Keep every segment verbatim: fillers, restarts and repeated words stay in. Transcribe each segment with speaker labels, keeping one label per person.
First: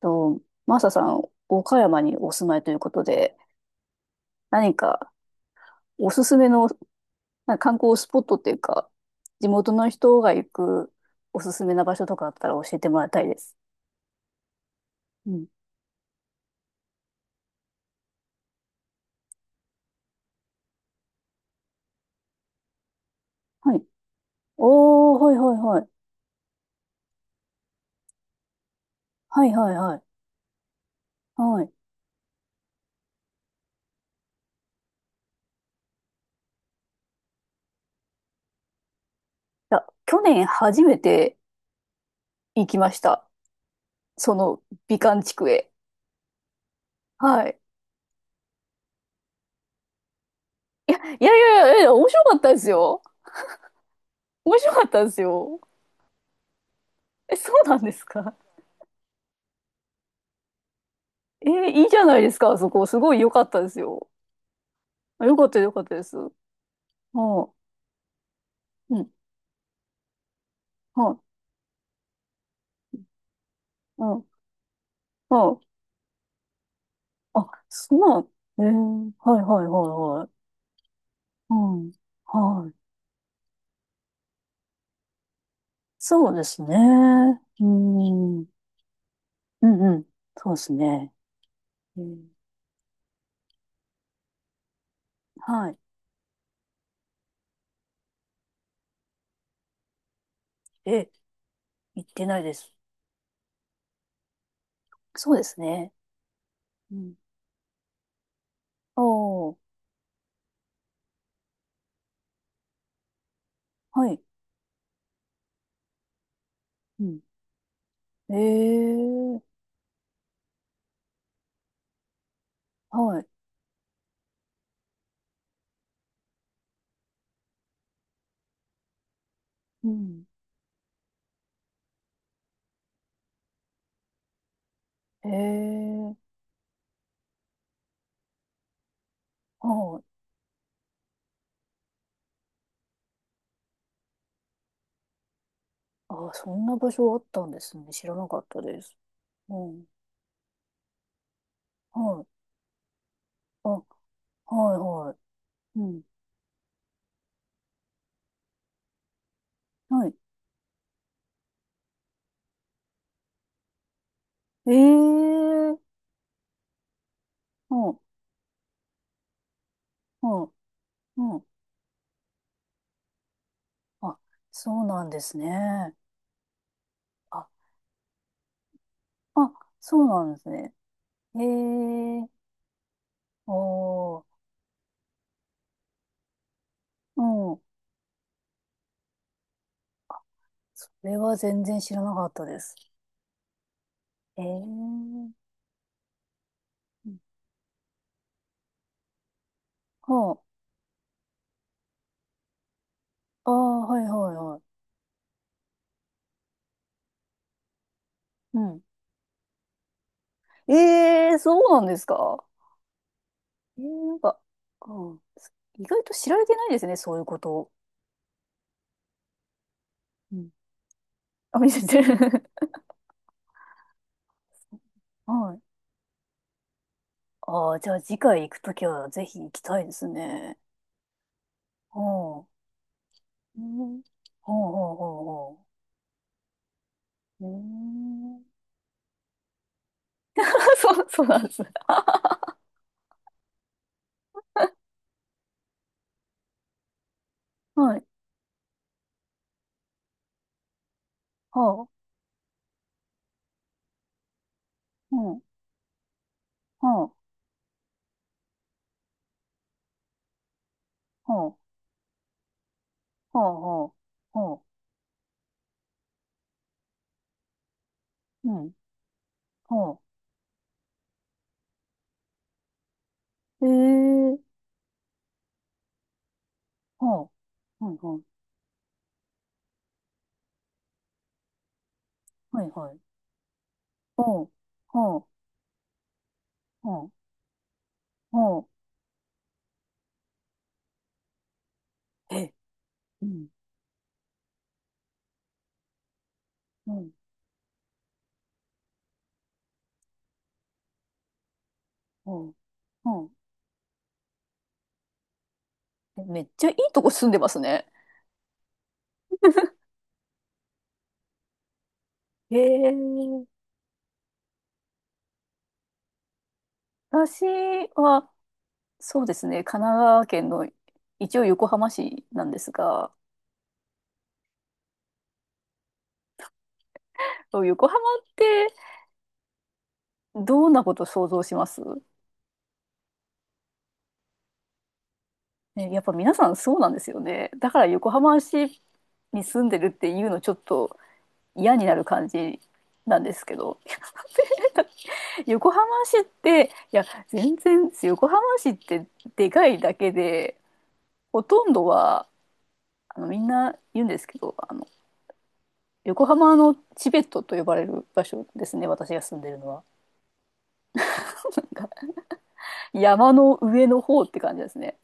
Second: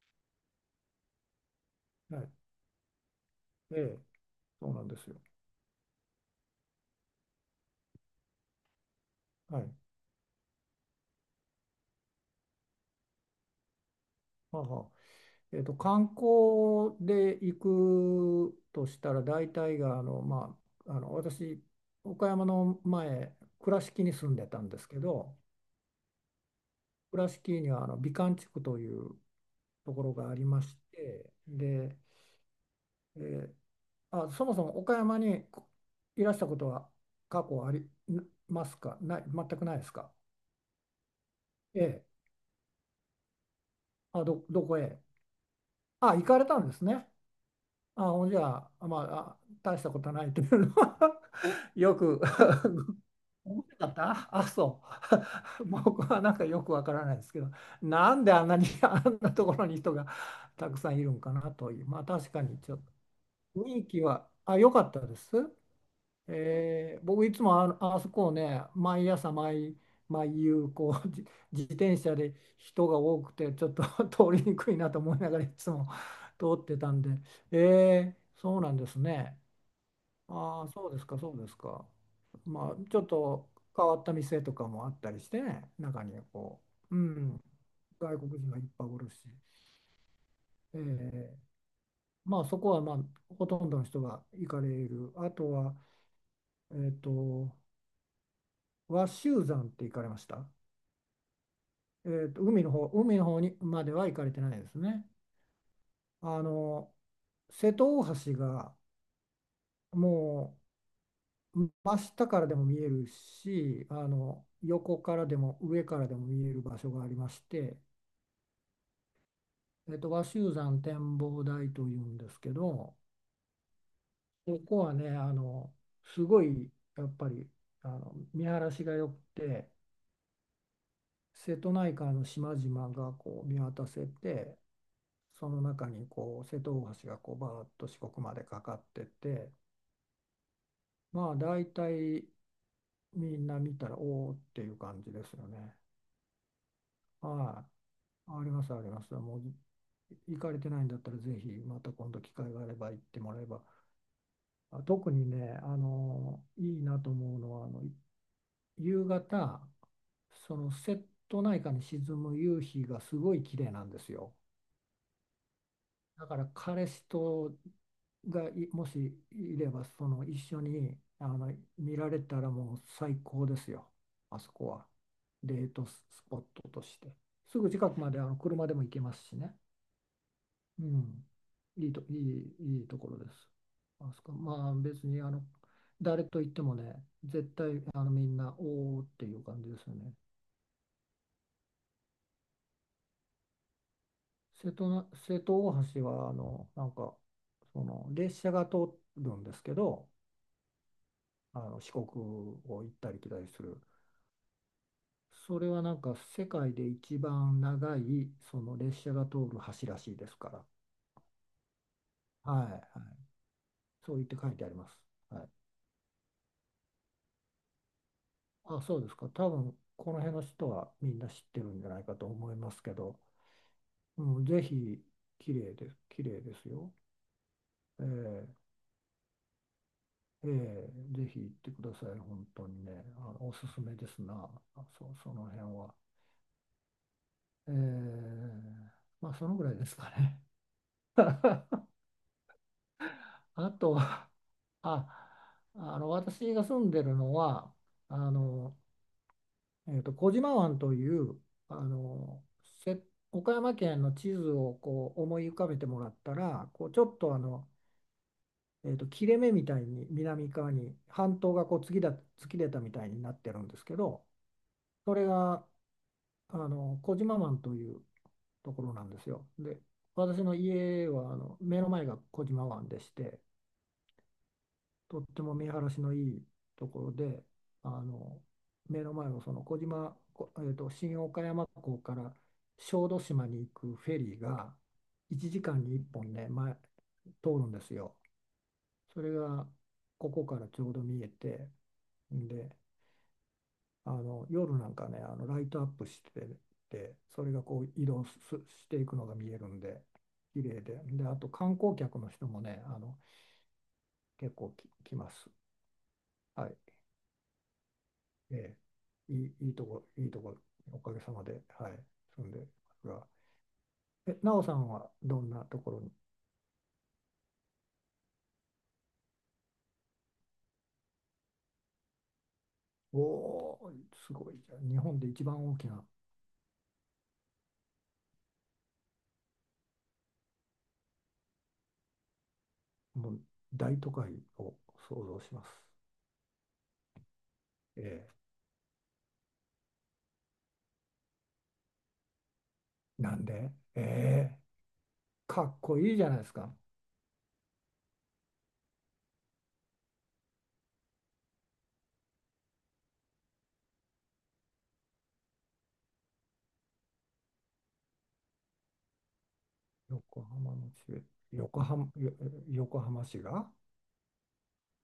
Speaker 1: と、マサさん、岡山に
Speaker 2: はい、
Speaker 1: お住まいということで、
Speaker 2: ええ、そう
Speaker 1: 何
Speaker 2: なんです
Speaker 1: か
Speaker 2: よ。
Speaker 1: おすすめのなんか観光スポットっていうか、地
Speaker 2: は
Speaker 1: 元
Speaker 2: い。
Speaker 1: の人が行くおすすめな場所とかあったら教えてもらいたいです。
Speaker 2: はあはあ。
Speaker 1: うん。
Speaker 2: えっと、観光で行くとしたら、大体が、あの、まあ、あの、私、岡山の前、
Speaker 1: は
Speaker 2: 倉
Speaker 1: い。
Speaker 2: 敷に住んでたんですけ
Speaker 1: おー、はい
Speaker 2: ど、
Speaker 1: はいはい。
Speaker 2: 倉敷には、あの、美観地区という
Speaker 1: はいはい
Speaker 2: と
Speaker 1: はい。
Speaker 2: ころがありまして、
Speaker 1: はい。い
Speaker 2: で、えーあ、そもそも岡山にこいらしたことは過去ありますか？ない、全くない
Speaker 1: や、
Speaker 2: ですか？
Speaker 1: 去年初めて
Speaker 2: ええ。
Speaker 1: 行きました。
Speaker 2: あ、
Speaker 1: そ
Speaker 2: ど、
Speaker 1: の
Speaker 2: どこへ？
Speaker 1: 美観地区へ。
Speaker 2: あ、行かれたんですね。
Speaker 1: はい。
Speaker 2: あ、ほんじゃあ、まあ、あ、大したことないというの
Speaker 1: いや、
Speaker 2: は
Speaker 1: いやいやい や、いや
Speaker 2: よ
Speaker 1: 面
Speaker 2: く
Speaker 1: 白かったですよ。
Speaker 2: 面白かった。あ、
Speaker 1: 面白か
Speaker 2: そ
Speaker 1: ったですよ。
Speaker 2: う。僕はなんかよくわからないです
Speaker 1: え、
Speaker 2: けど、
Speaker 1: そうなんです
Speaker 2: なんで
Speaker 1: か。
Speaker 2: あんなに あんなところに人がたくさんいるんか
Speaker 1: え
Speaker 2: な
Speaker 1: ー、
Speaker 2: とい
Speaker 1: い
Speaker 2: う。
Speaker 1: いじ
Speaker 2: まあ
Speaker 1: ゃないで
Speaker 2: 確
Speaker 1: す
Speaker 2: か
Speaker 1: か、あ
Speaker 2: に、
Speaker 1: そ
Speaker 2: ちょっ
Speaker 1: こ。すごい良かった
Speaker 2: と
Speaker 1: で
Speaker 2: 雰
Speaker 1: す
Speaker 2: 囲気
Speaker 1: よ。
Speaker 2: は、あ、良かったで
Speaker 1: あ、よかっ
Speaker 2: す。
Speaker 1: たよかったです。はい、
Speaker 2: えー僕いつも、あの、あそこをね、
Speaker 1: うん。
Speaker 2: 毎朝毎、毎夕こう
Speaker 1: は
Speaker 2: じ自転車で人が多くて、ちょっと
Speaker 1: い。う ん。
Speaker 2: 通りにくいなと思いながら、い
Speaker 1: はい。
Speaker 2: つも 通ってたんで。
Speaker 1: あ、そう
Speaker 2: え
Speaker 1: なん。
Speaker 2: ーそうなんです
Speaker 1: ええ、は
Speaker 2: ね。
Speaker 1: いはいはいはい。
Speaker 2: ああ、そうですか、そうで
Speaker 1: う
Speaker 2: すか。
Speaker 1: ん。は
Speaker 2: ま
Speaker 1: い。
Speaker 2: あちょっと変わった店とかもあったりしてね、中には
Speaker 1: そうで
Speaker 2: こ
Speaker 1: すね。
Speaker 2: う、うん、
Speaker 1: う
Speaker 2: 外国
Speaker 1: ん。うん
Speaker 2: 人がいっぱいおるし、
Speaker 1: うん。そうです
Speaker 2: え
Speaker 1: ね。
Speaker 2: ー
Speaker 1: うん、
Speaker 2: まあそこはまあほとんどの人が行かれる。あと
Speaker 1: は
Speaker 2: は、
Speaker 1: い。
Speaker 2: えっと和州山って行かれました？
Speaker 1: え、行
Speaker 2: え
Speaker 1: って
Speaker 2: ー
Speaker 1: な
Speaker 2: と、
Speaker 1: いで
Speaker 2: 海の
Speaker 1: す。
Speaker 2: 方、海の方にまでは行かれてないですね。
Speaker 1: そうですね。
Speaker 2: あの、
Speaker 1: うん。
Speaker 2: 瀬戸大橋が
Speaker 1: あ、は
Speaker 2: もう真下からでも見えるし、あ
Speaker 1: い。
Speaker 2: の、横からでも上からでも見える場所が
Speaker 1: う
Speaker 2: あり
Speaker 1: ん。
Speaker 2: まして、
Speaker 1: ええ、
Speaker 2: えーと、和州山展望台というんですけど、
Speaker 1: はい。
Speaker 2: ここはね、あの、すごいやっぱりあの見晴らしが良くて、
Speaker 1: うん。
Speaker 2: 瀬戸内海の島々がこう見渡せて、その中に
Speaker 1: ええ、
Speaker 2: こう瀬戸大橋がこうバーッと四国までかかってて、
Speaker 1: はい。
Speaker 2: まあ大体みんな見たら、おおっていう感じですよね。
Speaker 1: あ、そんな場所あったんで
Speaker 2: は
Speaker 1: すね。知らな
Speaker 2: い、
Speaker 1: か
Speaker 2: あ
Speaker 1: っ
Speaker 2: り
Speaker 1: た
Speaker 2: ます
Speaker 1: で
Speaker 2: あり
Speaker 1: す。
Speaker 2: ます。もう
Speaker 1: うん。
Speaker 2: 行かれてないんだったら、ぜひまた今
Speaker 1: は
Speaker 2: 度
Speaker 1: い。
Speaker 2: 機会があれば行ってもらえば。
Speaker 1: あ、はい
Speaker 2: あ、特
Speaker 1: は
Speaker 2: にね、あ
Speaker 1: い。うん。
Speaker 2: のいいなと思うのは、あの夕方、
Speaker 1: はい。
Speaker 2: その瀬戸内海に沈む夕日がすごい綺麗なんですよ。
Speaker 1: ええー。
Speaker 2: だから彼氏と
Speaker 1: うん。
Speaker 2: がいもしいれば、その
Speaker 1: う
Speaker 2: 一
Speaker 1: ん。
Speaker 2: 緒にあ
Speaker 1: うん。
Speaker 2: の見られたら、もう最高ですよ。
Speaker 1: あ、
Speaker 2: あそこ
Speaker 1: そう
Speaker 2: は、
Speaker 1: なんです
Speaker 2: デート
Speaker 1: ね。
Speaker 2: スポットとして、
Speaker 1: あ、
Speaker 2: すぐ近くまであの車でも行けますし
Speaker 1: あ、
Speaker 2: ね、
Speaker 1: そうなんですね。
Speaker 2: うん、
Speaker 1: ええ
Speaker 2: いいと、い
Speaker 1: ー。
Speaker 2: い、いいところです。あ
Speaker 1: お
Speaker 2: そ
Speaker 1: ー。
Speaker 2: こ、まあ別にあの誰と行ってもね、
Speaker 1: う
Speaker 2: 絶
Speaker 1: ん。
Speaker 2: 対あのみんなおーっていう感じですよね。
Speaker 1: それは全然知らなかったです。ええ
Speaker 2: 瀬戸な、瀬
Speaker 1: ー。
Speaker 2: 戸大橋はあのなんかその列車が通るんですけど、
Speaker 1: は
Speaker 2: あの四国を行ったり来たり
Speaker 1: あ。あ
Speaker 2: する。
Speaker 1: あ、はいはいは
Speaker 2: それはなんか、世界で一番長い
Speaker 1: い。
Speaker 2: そ
Speaker 1: う
Speaker 2: の
Speaker 1: ん。
Speaker 2: 列車が通る橋らしいですから。
Speaker 1: ええー、そうなんですか。
Speaker 2: はい、はい。
Speaker 1: えー、
Speaker 2: そ
Speaker 1: な
Speaker 2: う
Speaker 1: ん
Speaker 2: 言って
Speaker 1: か、
Speaker 2: 書いてあります。
Speaker 1: うん。
Speaker 2: はい。
Speaker 1: 意外と知られてないですね、そういうことを。
Speaker 2: あ、そうですか。多分この
Speaker 1: う
Speaker 2: 辺の
Speaker 1: ん。
Speaker 2: 人はみんな知っ
Speaker 1: あ、
Speaker 2: て
Speaker 1: 見
Speaker 2: るん
Speaker 1: せ
Speaker 2: じゃな
Speaker 1: て
Speaker 2: いかと
Speaker 1: る。
Speaker 2: 思いますけど、うん、ぜひ。 綺
Speaker 1: はい。
Speaker 2: 麗です。綺麗ですよ。
Speaker 1: ああ、じゃあ
Speaker 2: え
Speaker 1: 次回行
Speaker 2: え、
Speaker 1: くときはぜひ行きたいです
Speaker 2: え
Speaker 1: ね。
Speaker 2: え、ぜひ行ってくだ
Speaker 1: ほ
Speaker 2: さい。本当にね。あの、お
Speaker 1: う。う
Speaker 2: すすめ
Speaker 1: ん。
Speaker 2: ですな。
Speaker 1: ほう
Speaker 2: あ、
Speaker 1: ほう
Speaker 2: そう、
Speaker 1: ほう
Speaker 2: その
Speaker 1: ほ
Speaker 2: 辺は。
Speaker 1: う。う
Speaker 2: ええ、
Speaker 1: ん。
Speaker 2: まあそのぐらいですかね。
Speaker 1: そう、そうなんですね。
Speaker 2: あとは、あ、あの私が住んでるのは、
Speaker 1: はい。
Speaker 2: あの、えーと、小島湾という、あ
Speaker 1: ほう。
Speaker 2: のせ岡山県の地図をこ
Speaker 1: う
Speaker 2: う思
Speaker 1: ん。
Speaker 2: い浮かべてもらったら、こうち
Speaker 1: ほ
Speaker 2: ょ
Speaker 1: う。
Speaker 2: っと、あの、えーと、切れ目みたいに南側に半
Speaker 1: ほ
Speaker 2: 島が
Speaker 1: う。
Speaker 2: こう突きだ、突き出たみたいにな
Speaker 1: ほ
Speaker 2: って
Speaker 1: う
Speaker 2: るんで
Speaker 1: ほ
Speaker 2: す
Speaker 1: う。
Speaker 2: けど、
Speaker 1: ほ
Speaker 2: それがあの小島湾という
Speaker 1: う。うん。
Speaker 2: ところなんですよ。で、
Speaker 1: ほ
Speaker 2: 私の家はあの目の前が小島湾でして、
Speaker 1: う。えー。
Speaker 2: とっても見晴らしのいいところ
Speaker 1: ほう。
Speaker 2: で、
Speaker 1: はい
Speaker 2: あ
Speaker 1: はい。
Speaker 2: の目の前を、その小島、こえーと、新岡山港から
Speaker 1: はいはい。
Speaker 2: 小豆島に行くフェリー
Speaker 1: ほう。
Speaker 2: が
Speaker 1: ほう。
Speaker 2: いちじかんにいっぽんね、前、
Speaker 1: ほう。
Speaker 2: 通るんですよ。
Speaker 1: ほう。
Speaker 2: それがここからちょうど見えて、ん
Speaker 1: え。
Speaker 2: で、
Speaker 1: うん。
Speaker 2: あの夜なんかね、あのライトアップして
Speaker 1: うん。
Speaker 2: て、それがこう移動すしていくのが見えるんで、綺麗で、で、あと観光客の人
Speaker 1: ほう。
Speaker 2: もね、あの
Speaker 1: ほう。
Speaker 2: 結構き来ます。
Speaker 1: え、めっち
Speaker 2: は
Speaker 1: ゃいい
Speaker 2: い、
Speaker 1: とこ住んでますね。
Speaker 2: ええ、いい、いいとこ、いいとこ、おかげさまで、はい、住ん
Speaker 1: え
Speaker 2: でますが、
Speaker 1: ー。
Speaker 2: え、なおさんはどんなところに？
Speaker 1: 私は、そうですね、神奈川県の一応横浜市なんですが、
Speaker 2: おお、すごい。じゃあ日本で一番大きな、
Speaker 1: そう、横浜ってどんなこと想像します？
Speaker 2: もう大都会を想像します。
Speaker 1: ね、やっぱ皆さんそうなんですよね。だから横浜
Speaker 2: え
Speaker 1: 市に住んでるっていうのちょっと嫌になる感じなん
Speaker 2: え、
Speaker 1: で
Speaker 2: な
Speaker 1: す
Speaker 2: ん
Speaker 1: け
Speaker 2: で？
Speaker 1: ど。
Speaker 2: ええ、か
Speaker 1: 横
Speaker 2: っ
Speaker 1: 浜
Speaker 2: こいい
Speaker 1: 市っ
Speaker 2: じゃないです
Speaker 1: て、
Speaker 2: か。
Speaker 1: いや、全然、横浜市ってでかいだけで、ほとんどは、あの、みんな言うんですけど、あの、横浜のチベットと呼ばれる場所ですね、私が住んでるのは。
Speaker 2: 横浜の地べ、横
Speaker 1: が
Speaker 2: 浜、よ横浜
Speaker 1: 山
Speaker 2: 市
Speaker 1: の
Speaker 2: が。
Speaker 1: 上の方って感じですね。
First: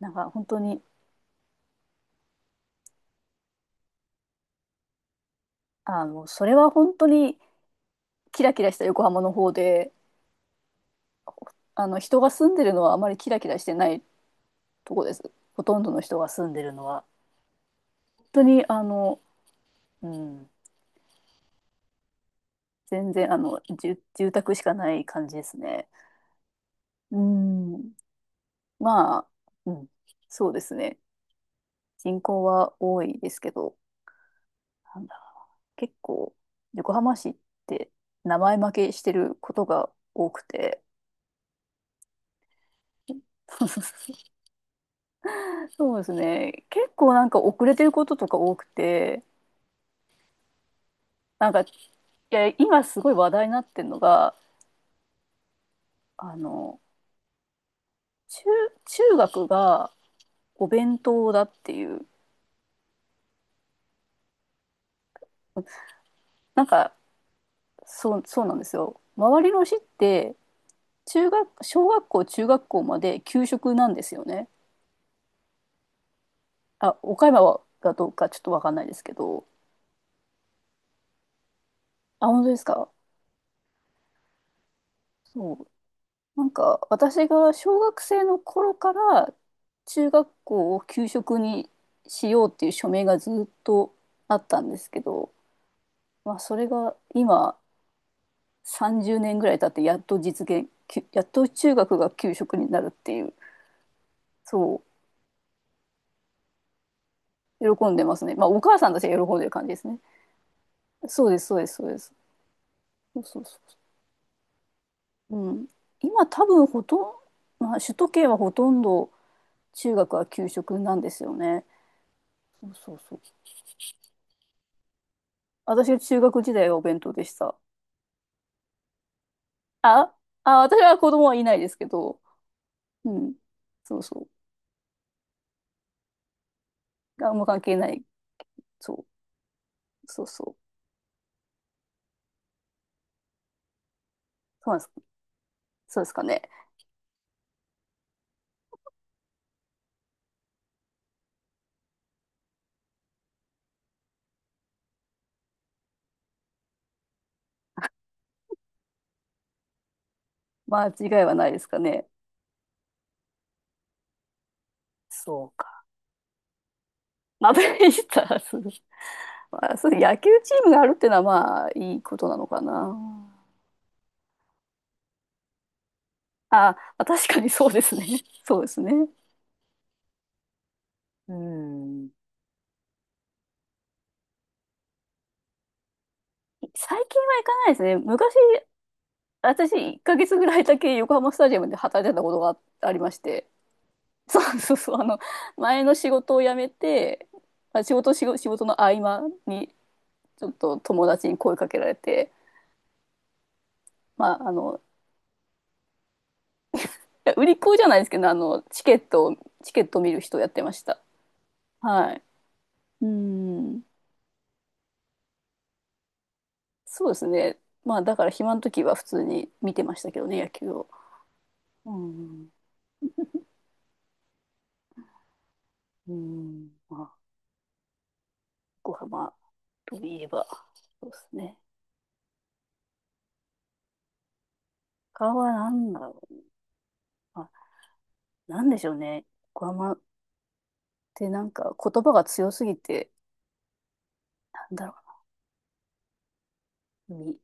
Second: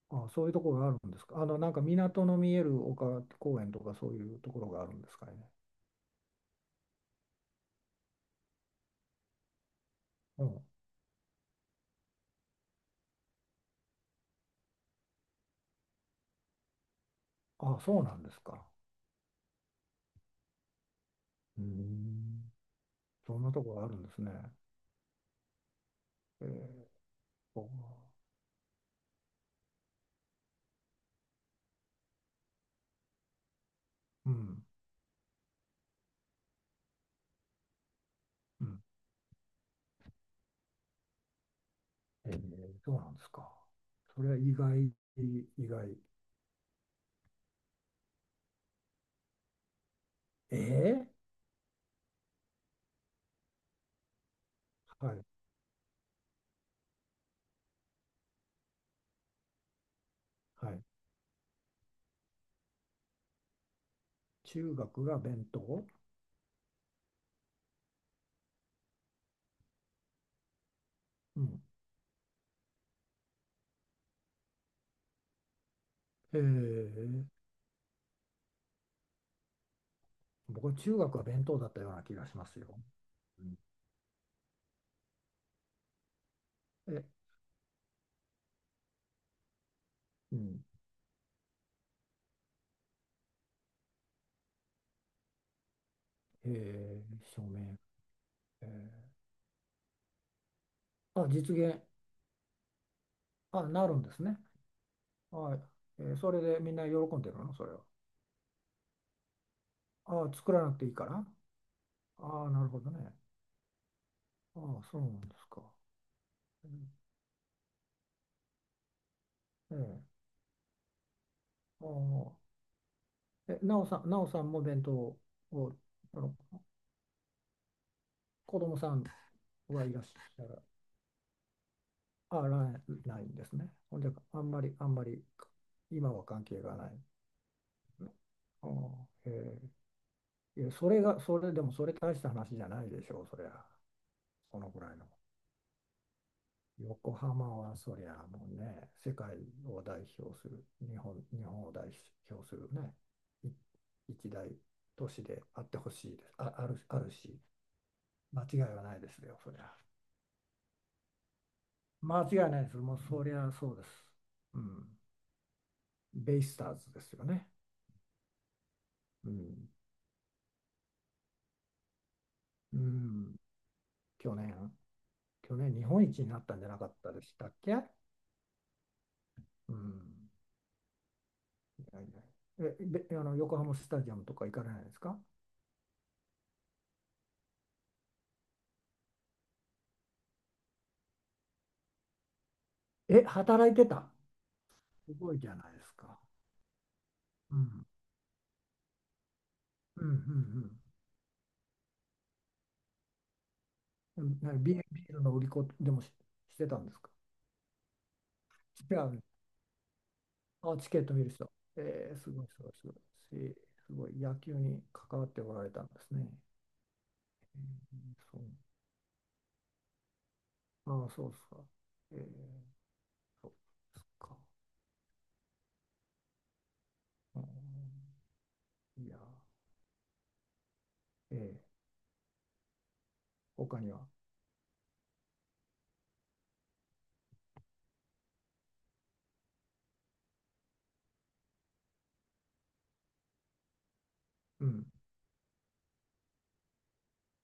Speaker 1: なん
Speaker 2: あ、
Speaker 1: か
Speaker 2: そ
Speaker 1: 本
Speaker 2: ういう
Speaker 1: 当
Speaker 2: ところ
Speaker 1: に、
Speaker 2: があるんですか。あの、なんか、港の見える丘公園とかそういうところがあるんですかね。
Speaker 1: あの、それは本当にキラキラした横浜の方で、
Speaker 2: うん。
Speaker 1: あの人が住んでるのはあまりキラキラしてないとこです。ほとんどの人が住んでるのは
Speaker 2: あ、そうなん
Speaker 1: 本
Speaker 2: です
Speaker 1: 当に
Speaker 2: か。
Speaker 1: あの、うん、
Speaker 2: うーん
Speaker 1: 全然あ
Speaker 2: そんな
Speaker 1: の
Speaker 2: とこがある
Speaker 1: 住
Speaker 2: んですね。
Speaker 1: 住宅しかない感じですね。
Speaker 2: えー、
Speaker 1: う
Speaker 2: そ
Speaker 1: ん。まあ、うん、そうですね。人口は多いですけど、
Speaker 2: う。うん、
Speaker 1: なんだ、結構横浜市って名前
Speaker 2: う
Speaker 1: 負
Speaker 2: ん。
Speaker 1: けしてることが多くて。
Speaker 2: えー、そうなんですか。そ れは意外、意
Speaker 1: そう
Speaker 2: 外。
Speaker 1: ですね。結構なんか遅れてることとか多くて。
Speaker 2: え
Speaker 1: なんか、いや、今すごい話題になってるのが、
Speaker 2: ー、はい、
Speaker 1: あの、中、中学がお
Speaker 2: はい。
Speaker 1: 弁当だっていう、
Speaker 2: 中学が弁当？
Speaker 1: なんか、そう、そうなんですよ。周りの市って、中
Speaker 2: うん。
Speaker 1: 学、小学校、中学校まで給食なんですよね。
Speaker 2: え
Speaker 1: あ、岡
Speaker 2: ー、
Speaker 1: 山はがどうかちょっとわかんないですけど。
Speaker 2: 僕は中学は弁当だったような気
Speaker 1: あ、
Speaker 2: がし
Speaker 1: 本
Speaker 2: ま
Speaker 1: 当で
Speaker 2: す
Speaker 1: す
Speaker 2: よ。
Speaker 1: か。
Speaker 2: うん。
Speaker 1: そう。なんか、
Speaker 2: え、
Speaker 1: 私が小学生の頃から中学
Speaker 2: うん。
Speaker 1: 校を給食にしようっていう署名がずっとあったんですけど、まあ、それが
Speaker 2: えー、証
Speaker 1: 今、
Speaker 2: 明。え
Speaker 1: さんじゅうねんぐらい経って、やっと実現
Speaker 2: ー、
Speaker 1: やっ
Speaker 2: あ、
Speaker 1: と
Speaker 2: 実
Speaker 1: 中
Speaker 2: 現。
Speaker 1: 学が給食になるっていう、
Speaker 2: あ、なるんですね。
Speaker 1: そ
Speaker 2: はい。えー、それでみんな喜んでるの、それ
Speaker 1: う、
Speaker 2: は？
Speaker 1: 喜んでますね。まあ、お母さんたちが喜んでる感じですね。
Speaker 2: あ、作らなくていいか
Speaker 1: そ
Speaker 2: ら。
Speaker 1: うです、そうです、そうです。
Speaker 2: あ、なるほどね。
Speaker 1: そう、そう、そ
Speaker 2: あ、そうなんで
Speaker 1: う、
Speaker 2: す
Speaker 1: う
Speaker 2: か。
Speaker 1: ん、今多分
Speaker 2: う
Speaker 1: ほ
Speaker 2: ん。
Speaker 1: とんど、まあ、首都圏はほとんど
Speaker 2: え
Speaker 1: 中
Speaker 2: え、
Speaker 1: 学は給食なんですよね。
Speaker 2: ああ。
Speaker 1: そう、そう、そう。
Speaker 2: え、なおさん、なおさんも弁当を、
Speaker 1: 私は
Speaker 2: あ
Speaker 1: 中
Speaker 2: の、
Speaker 1: 学時代はお弁当でした。
Speaker 2: 子供さんはいらっ
Speaker 1: あ
Speaker 2: しゃ
Speaker 1: あ、
Speaker 2: ら、
Speaker 1: 私は子供はいないですけど。
Speaker 2: あ、ら
Speaker 1: う
Speaker 2: ない
Speaker 1: ん。
Speaker 2: んですね。ほ
Speaker 1: そ
Speaker 2: ん
Speaker 1: う、
Speaker 2: で、
Speaker 1: そ
Speaker 2: あんまり、あんまり、今は関係がないんで
Speaker 1: う、あんま関係ない。
Speaker 2: すね。ああ、
Speaker 1: そう、
Speaker 2: へえ、
Speaker 1: そう、そ
Speaker 2: いや、
Speaker 1: う。
Speaker 2: それが、それでも、それ、大した話じゃないでしょう、そりゃ。その
Speaker 1: そうなん
Speaker 2: ぐ
Speaker 1: です。
Speaker 2: らいの。
Speaker 1: そうですかね。
Speaker 2: 横浜は、そりゃ、もうね、世界を代表する、日本、日本を代表するね、い一大都市であってほしいです。あ、ある、あるし。間違いはないですよ、そりゃ。
Speaker 1: 間違いはないですかね。
Speaker 2: 間違いないです。もうそりゃそうです。うん。
Speaker 1: そうか。
Speaker 2: ベイスターズですよね。
Speaker 1: マブレスターズ。
Speaker 2: うん。
Speaker 1: まあ、そうです。野球チームがあるっていうのはまあいいことなのか
Speaker 2: う
Speaker 1: な。
Speaker 2: ん。去年、去年日本一になったんじゃ
Speaker 1: あ、
Speaker 2: なかっ
Speaker 1: あ
Speaker 2: たで
Speaker 1: 確
Speaker 2: し
Speaker 1: か
Speaker 2: た
Speaker 1: に
Speaker 2: っ
Speaker 1: そう
Speaker 2: け？
Speaker 1: ですね。そうですね。
Speaker 2: うん。
Speaker 1: う
Speaker 2: いや
Speaker 1: ん。
Speaker 2: いや。え、べ、あの、横浜スタジアムとか行かれないですか？
Speaker 1: 最近は行かないですね。昔、私いっかげつぐらいだけ横浜スタジアムで働いてたことがありまし
Speaker 2: え、
Speaker 1: て。
Speaker 2: 働いてた？
Speaker 1: そう、そう、そう。あ
Speaker 2: す
Speaker 1: の、
Speaker 2: ごいじゃないで
Speaker 1: 前
Speaker 2: す
Speaker 1: の仕
Speaker 2: か。
Speaker 1: 事を辞めて、
Speaker 2: う
Speaker 1: まあ、
Speaker 2: ん。
Speaker 1: 仕事、仕事、仕事の合間に
Speaker 2: うん、う
Speaker 1: ちょっ
Speaker 2: ん、
Speaker 1: と友達に声かけられて、
Speaker 2: う
Speaker 1: ま
Speaker 2: ん。
Speaker 1: ああ
Speaker 2: なビー
Speaker 1: の、
Speaker 2: ルビールの売り子で、もし、してたんですか？
Speaker 1: いや、売り子じゃないですけど、あの、チケ
Speaker 2: 違
Speaker 1: ッ
Speaker 2: う。
Speaker 1: トを、チケットを見る人をやってま
Speaker 2: あ、
Speaker 1: し
Speaker 2: チケ
Speaker 1: た。
Speaker 2: ット見る人。え
Speaker 1: は
Speaker 2: ー、
Speaker 1: い。
Speaker 2: すごい、すごい、すごい。
Speaker 1: う
Speaker 2: し
Speaker 1: ん。
Speaker 2: すごい、野球に関わっておられたんですね。
Speaker 1: そうです
Speaker 2: え
Speaker 1: ね。まあ、
Speaker 2: ー
Speaker 1: だから
Speaker 2: そう。
Speaker 1: 暇の時は普通に見てましたけどね、野球を。
Speaker 2: ああ、そうですか。
Speaker 1: う
Speaker 2: えー、
Speaker 1: ん。
Speaker 2: そうですか。
Speaker 1: うん。まあ、
Speaker 2: うん、
Speaker 1: 横
Speaker 2: いや、
Speaker 1: 浜といえば、そうです
Speaker 2: えー、
Speaker 1: ね。
Speaker 2: 他には？
Speaker 1: 他は何だろう。まあ、なんでしょうね。横浜ってなんか言葉が強すぎて、
Speaker 2: う
Speaker 1: なんだ
Speaker 2: ん。
Speaker 1: ろう。み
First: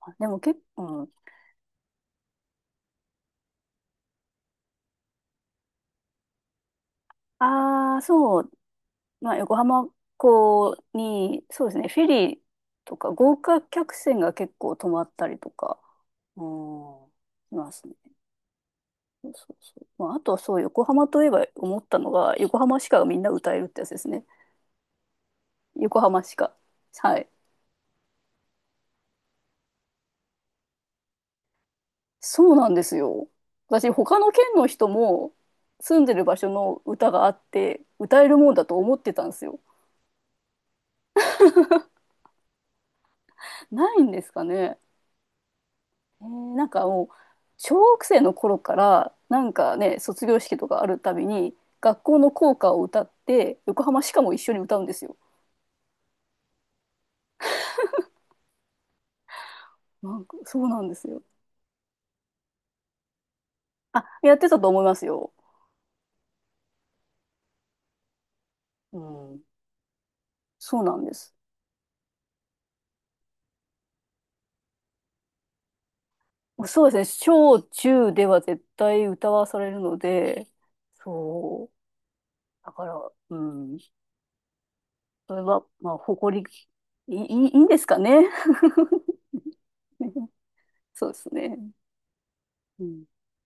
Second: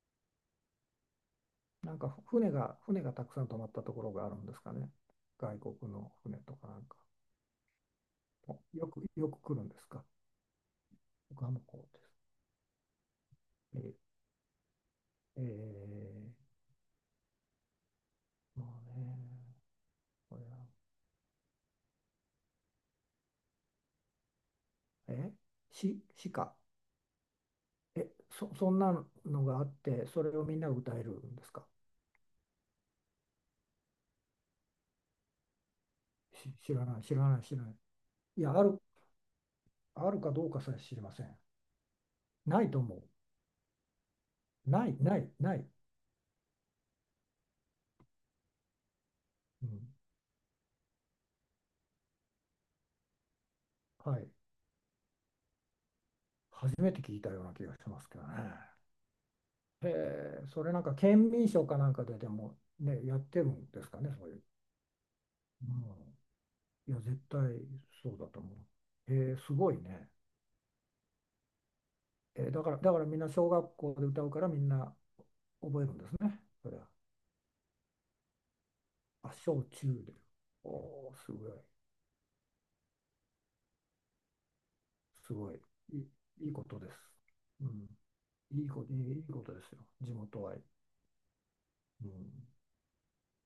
Speaker 1: あでも結構、うん、
Speaker 2: なんか船が、船がたくさん泊まったところがあるんですかね。外国の船とかなんか。
Speaker 1: ああ、そう。
Speaker 2: およく、よ
Speaker 1: まあ、
Speaker 2: く来
Speaker 1: 横
Speaker 2: るんです
Speaker 1: 浜
Speaker 2: か？
Speaker 1: 港に、
Speaker 2: 横浜
Speaker 1: そうで
Speaker 2: 港
Speaker 1: す
Speaker 2: で
Speaker 1: ね、フェ
Speaker 2: す。
Speaker 1: リーとか豪華客船が結構止まったり
Speaker 2: えー、
Speaker 1: とか、う
Speaker 2: え
Speaker 1: ん、しますね。
Speaker 2: ー、まあね、
Speaker 1: そう、そう。まあ、あと
Speaker 2: こ
Speaker 1: は
Speaker 2: れ
Speaker 1: そう、
Speaker 2: は。
Speaker 1: 横浜といえば思ったのが、横浜しかみんな歌えるってやつですね。
Speaker 2: え、し、
Speaker 1: 横浜し
Speaker 2: 鹿。
Speaker 1: か。はい。
Speaker 2: え、そ、そんなのがあって、それをみんなが歌えるんですか？
Speaker 1: そうなんですよ。私、他の県の人も住んでる場所
Speaker 2: し、知
Speaker 1: の
Speaker 2: らない、
Speaker 1: 歌
Speaker 2: 知
Speaker 1: が
Speaker 2: ら
Speaker 1: あ
Speaker 2: な
Speaker 1: っ
Speaker 2: い、知らない。
Speaker 1: て、歌える
Speaker 2: い
Speaker 1: もん
Speaker 2: や、あ
Speaker 1: だと
Speaker 2: る、
Speaker 1: 思ってたんですよ。
Speaker 2: あるかどうかさえ知りません。ないと思
Speaker 1: ないんですか
Speaker 2: う。
Speaker 1: ね。
Speaker 2: ない、ない、ない。
Speaker 1: えーなんかもう、小学生の頃から、なん
Speaker 2: う
Speaker 1: か
Speaker 2: ん。
Speaker 1: ね、卒業式とかあるたびに、学校の校歌を歌って、横浜し
Speaker 2: は
Speaker 1: か
Speaker 2: い。
Speaker 1: も一緒に歌うんですよ。
Speaker 2: 初めて聞いたような気がしますけどね。へ
Speaker 1: なんか、
Speaker 2: え、
Speaker 1: そ
Speaker 2: そ
Speaker 1: う
Speaker 2: れな
Speaker 1: な
Speaker 2: ん
Speaker 1: んで
Speaker 2: か、
Speaker 1: すよ。
Speaker 2: 県民賞かなんかででもね、やってるんですか
Speaker 1: あ、
Speaker 2: ね、そう
Speaker 1: や
Speaker 2: い
Speaker 1: っ
Speaker 2: う。
Speaker 1: てたと思いますよ。
Speaker 2: うん。いや、絶対そうだと思
Speaker 1: う
Speaker 2: う。へえ、
Speaker 1: ん。
Speaker 2: すごいね。
Speaker 1: そうなんです。
Speaker 2: え、だから、だからみんな小学校で歌うから、みんな覚えるんですね。それは。
Speaker 1: そうですね。小中では絶対歌
Speaker 2: あ、
Speaker 1: わさ
Speaker 2: 小
Speaker 1: れるの
Speaker 2: 中で。
Speaker 1: で、
Speaker 2: おー、すごい。
Speaker 1: そう。だから、うん。
Speaker 2: す
Speaker 1: それ
Speaker 2: ごい。
Speaker 1: は、ま
Speaker 2: い
Speaker 1: あ、
Speaker 2: い、
Speaker 1: 誇
Speaker 2: いいことです。
Speaker 1: り、いい、いい
Speaker 2: う
Speaker 1: ん
Speaker 2: ん。
Speaker 1: ですかね。
Speaker 2: いいこと、いいいいことですよ。地 元愛。
Speaker 1: そうですね。
Speaker 2: うん。
Speaker 1: うん